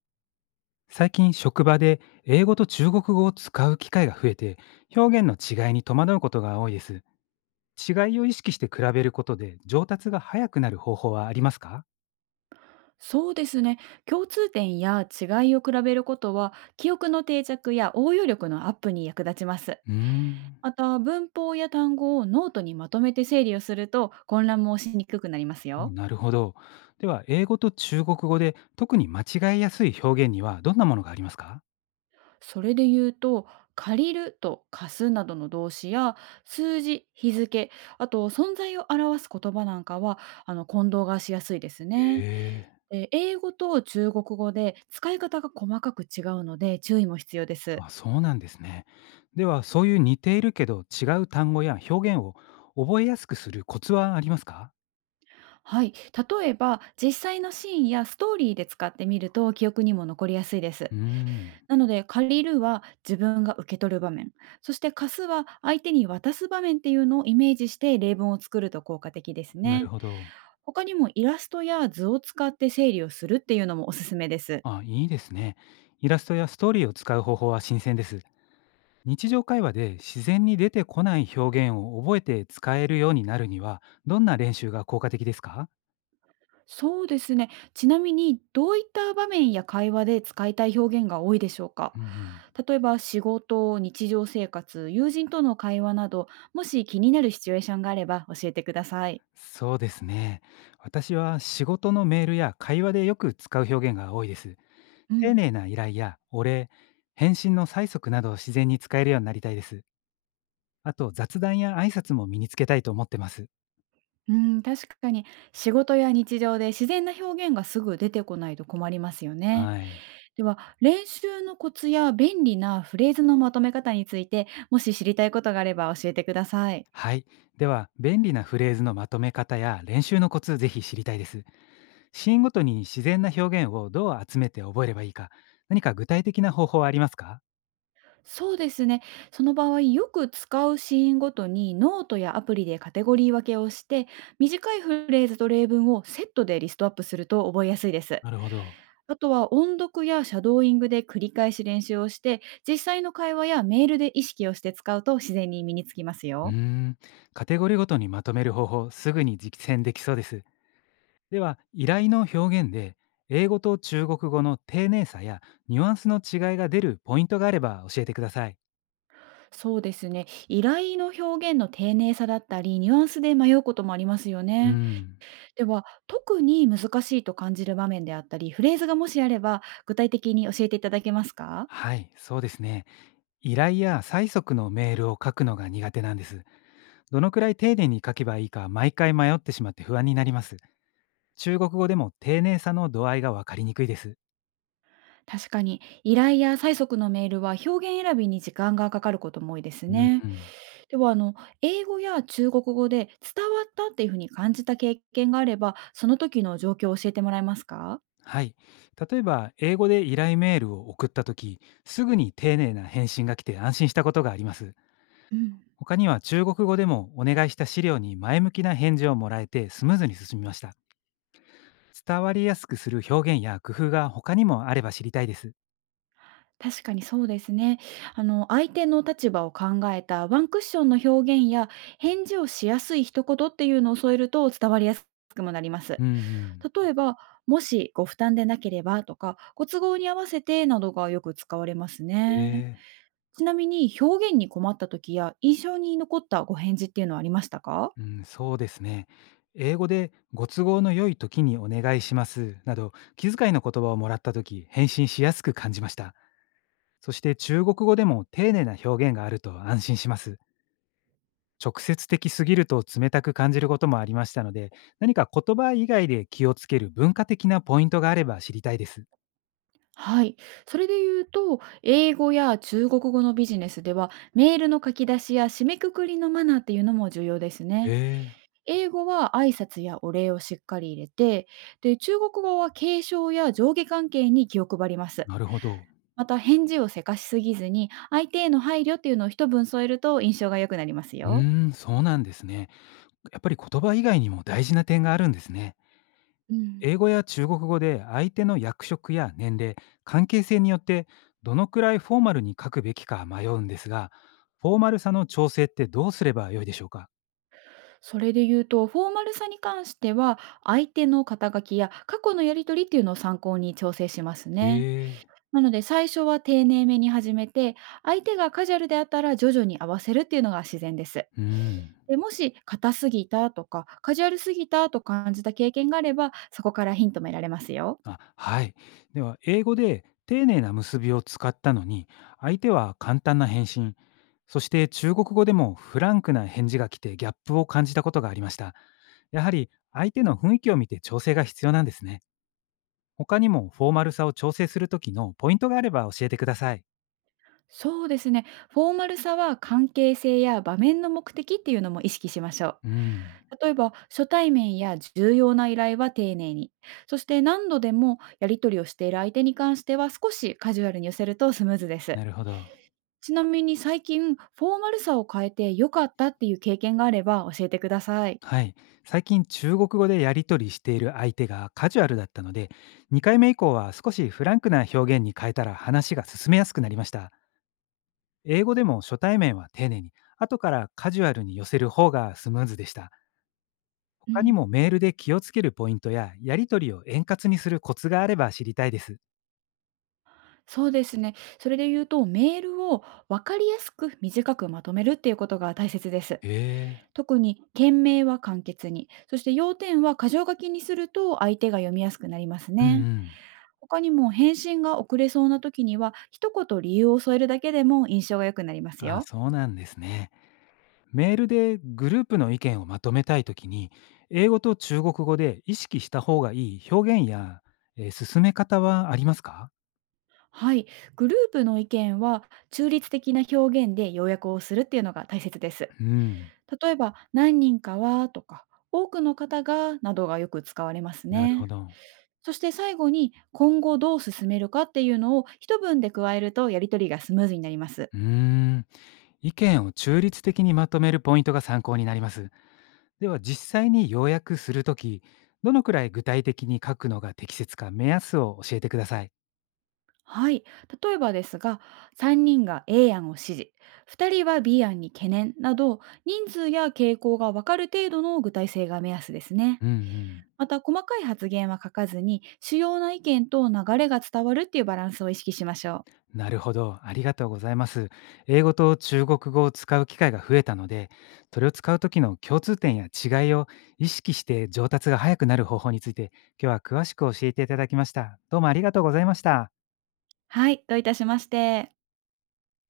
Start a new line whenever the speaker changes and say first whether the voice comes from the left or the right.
left: 最近職場で英語と中国語を使う機会が増えて、表現の違いに戸惑うことが多いです。違いを意識して比べることで上達が早くなる方法はありますか？
right: そうですね。共通点や違いを比べることは、記憶の定着や応用力のアップに役立ちます。
left: うーん。
right: また、文法や単語をノートにまとめて整理をすると、混乱もしにくくなります
left: あ
right: よ。
left: なるほど。では英語と中国語で特に間違いやすい表現にはどんなものがありますか？
right: それで言うと、借りると貸すなどの動詞や、数字、日付、あと存在を表す言葉なんかは、混同がしやすいですね。
left: ええ。
right: で、英語と中国語で使い方が細かく違うので注意も必要です。
left: あそうなんですね。では、そういう似ているけど違う単語や表現を覚えやすくするコツはありますか？
right: はい、例えば実際のシーンやストーリーで使ってみると記憶にも残りやすいです。
left: うーん。
right: なので、借りるは自分が受け取る場面、そして貸すは相手に渡す場面っていうのをイメージして例文を作ると効果的です
left: なる
right: ね。
left: ほど。
right: 他にもイラストや図を使って整理をするっていうのもおすすめです。
left: あ、いいですね。イラストやストーリーを使う方法は新鮮です。日常会話で自然に出てこない表現を覚えて使えるようになるには、どんな練習が効果的ですか？
right: そうですね。ちなみに、どういった場面や会話で使いたい表現が多いでしょうか？
left: うんうん。
right: 例えば、仕事、日常生活、友人との会話など、もし気になるシチュエーションがあれば教えてください。
left: そうですね。私は仕事のメールや会話でよく使う表現が多いです。
right: う
left: 丁
right: ん、
left: 寧な依頼やお礼、返信の催促などを自然に使えるようになりたいです。あと雑談や挨拶も身につけたいと思ってます。
right: うん、確かに、仕事や日常で自然な表現がすぐ出てこないと困りますよね。
left: はい。
right: では、練習のコツや便利なフレーズのまとめ方について、もし知りたいことがあれば教えてください。
left: はい。では、便利なフレーズのまとめ方や練習のコツ、ぜひ知りたいです。シーンごとに自然な表現をどう集めて覚えればいいか、何か具体的な方法はありますか？
right: そうですね。その場合、よく使うシーンごとにノートやアプリでカテゴリー分けをして、短いフレーズと例文をセットでリストアップすると覚えやすいです。
left: なるほど。
right: あとは音読やシャドーイングで繰り返し練習をして、実際の会話やメールで意識をして使うと自然に身につきます
left: う
right: よ。
left: ーん、カテゴリーごとにまとめる方法、すぐに実践できそうです。では、依頼の表現で、英語と中国語の丁寧さやニュアンスの違いが出るポイントがあれば教えてください。
right: そうですね。依頼の表現の丁寧さだったり、ニュアンスで迷うこともありますよ
left: うー
right: ね。
left: ん。
right: では、特に難しいと感じる場面であったり、フレーズがもしあれば、具体的に教えていただけますか？
left: はい、そうですね。依頼や催促のメールを書くのが苦手なんです。どのくらい丁寧に書けばいいか毎回迷ってしまって不安になります。中国語でも丁寧さの度合いがわかりにくいです。
right: 確かに、依頼や催促のメールは表現選びに時間がかかることも多いです
left: うん
right: ね。
left: うん。
right: では、英語や中国語で伝わったっていうふうに感じた経験があれば、その時の状況を教えてもらえますか？
left: はい。例えば、英語で依頼メールを送ったとき、すぐに丁寧な返信が来て安心したことがあります。
right: うん、
left: 他には中国語でもお願いした資料に前向きな返事をもらえてスムーズに進みました。伝わりやすくする表現や工夫が他にもあれば知りたいです。
right: 確かにそうですね。相手の立場を考えたワンクッションの表現や、返事をしやすい一言っていうのを添えると伝わりやすくもなります。
left: うんうん。
right: 例えば、もしご負担でなければとか、ご都合に合わせてなどがよく使われますね。
left: ええ。
right: ちなみに、表現に困った時や印象に残ったご返事っていうのはありましたか？
left: うん、そうですね。英語でご都合の良い時にお願いしますなど気遣いの言葉をもらった時、返信しやすく感じました。そして中国語でも丁寧な表現があると安心します。直接的すぎると冷たく感じることもありましたので、何か言葉以外で気をつける文化的なポイントがあれば知りたいです。
right: はい。それで言うと、英語や中国語のビジネスでは、メールの書き出しや締めくくりのマナーっていうのも重要ですね。
left: え
right: 英語は挨拶やお礼をしっかり入れて、で、中国語は敬称や上下関係に気を配りま
left: ー、
right: す。
left: なるほど。
right: また、返事をせかしすぎずに、相手への配慮っていうのを一文添えると印象が良くなります
left: う
right: よ。
left: ーん、そうなんですね。やっぱり言葉以外にも大事な点があるんですね。
right: うん。
left: 英語や中国語で相手の役職や年齢、関係性によってどのくらいフォーマルに書くべきか迷うんですが、フォーマルさの調整ってどうすればよいでしょうか？
right: それで言うと、フォーマルさに関しては、相手の肩書きや過去のやり取りっていうのを参考に調整します
left: え
right: ね。
left: え。
right: なので、最初は丁寧めに始めて、相手がカジュアルであったら徐々に合わせるっていうのが自然です。
left: うん。
right: で、もし、硬すぎたとか、カジュアルすぎたと感じた経験があれば、そこからヒントも得られますよ。
left: あ、はい。では、英語で丁寧な結びを使ったのに、相手は簡単な返信、そして中国語でもフランクな返事が来てギャップを感じたことがありました。やはり相手の雰囲気を見て調整が必要なんですね。他にもフォーマルさを調整する時のポイントがあれば教えてください。
right: そうですね。フォーマルさは関係性や場面の目的っていうのも意識しましょう。
left: うーん、
right: 例えば、初対面や重要な依頼は丁寧に。そして何度でもやり取りをしている相手に関しては少しカジュアルに寄せるとスムーズです。
left: なるほど。
right: ちなみに、最近、フォーマルさを変えて良かったっていう経験があれば教えてください。
left: はい。最近中国語でやり取りしている相手がカジュアルだったので、2回目以降は少しフランクな表現に変えたら話が進めやすくなりました。英語でも初対面は丁寧に、後からカジュアルに寄せる方がスムーズでした。
right: う
left: 他に
right: ん、
left: もメールで気をつけるポイントや、やり取りを円滑にするコツがあれば知りたいです。
right: そうですね。それで言うと、メールを分かりやすく短くまとめるっていうことが大切です。
left: へえ。
right: 特に件名は簡潔に、そして要点は箇条書きにすると相手が読みやすくなります
left: うんう
right: ね。
left: ん。
right: 他にも、返信が遅れそうな時には一言理由を添えるだけでも印象が良くなります
left: あ、
right: よ。
left: そうなんですね。メールでグループの意見をまとめたいときに、英語と中国語で意識した方がいい表現や、進め方はありますか？
right: はい、グループの意見は中立的な表現で要約をするっていうのが大切です。
left: うん、
right: 例えば、何人かはとか、多くの方がなどがよく使われます
left: なるほ
right: ね。
left: ど。
right: そして最後に、今後どう進めるかっていうのを一文で加えるとやり取りがスムーズになります。
left: うーん、意見を中立的にまとめるポイントが参考になります。では実際に要約するとき、どのくらい具体的に書くのが適切か目安を教えてください。
right: はい。例えばですが、3人が A 案を支持、2人は B 案に懸念など、人数や傾向が分かる程度の具体性が目安ですね。
left: うんうん。
right: また、細かい発言は書かずに、主要な意見と流れが伝わるっていうバランスを意識しましょう。
left: なるほど、ありがとうございます。英語と中国語を使う機会が増えたので、それを使う時の共通点や違いを意識して上達が早くなる方法について、今日は詳しく教えていただきました。どうもありがとうございました。
right: はい。どういたしまして。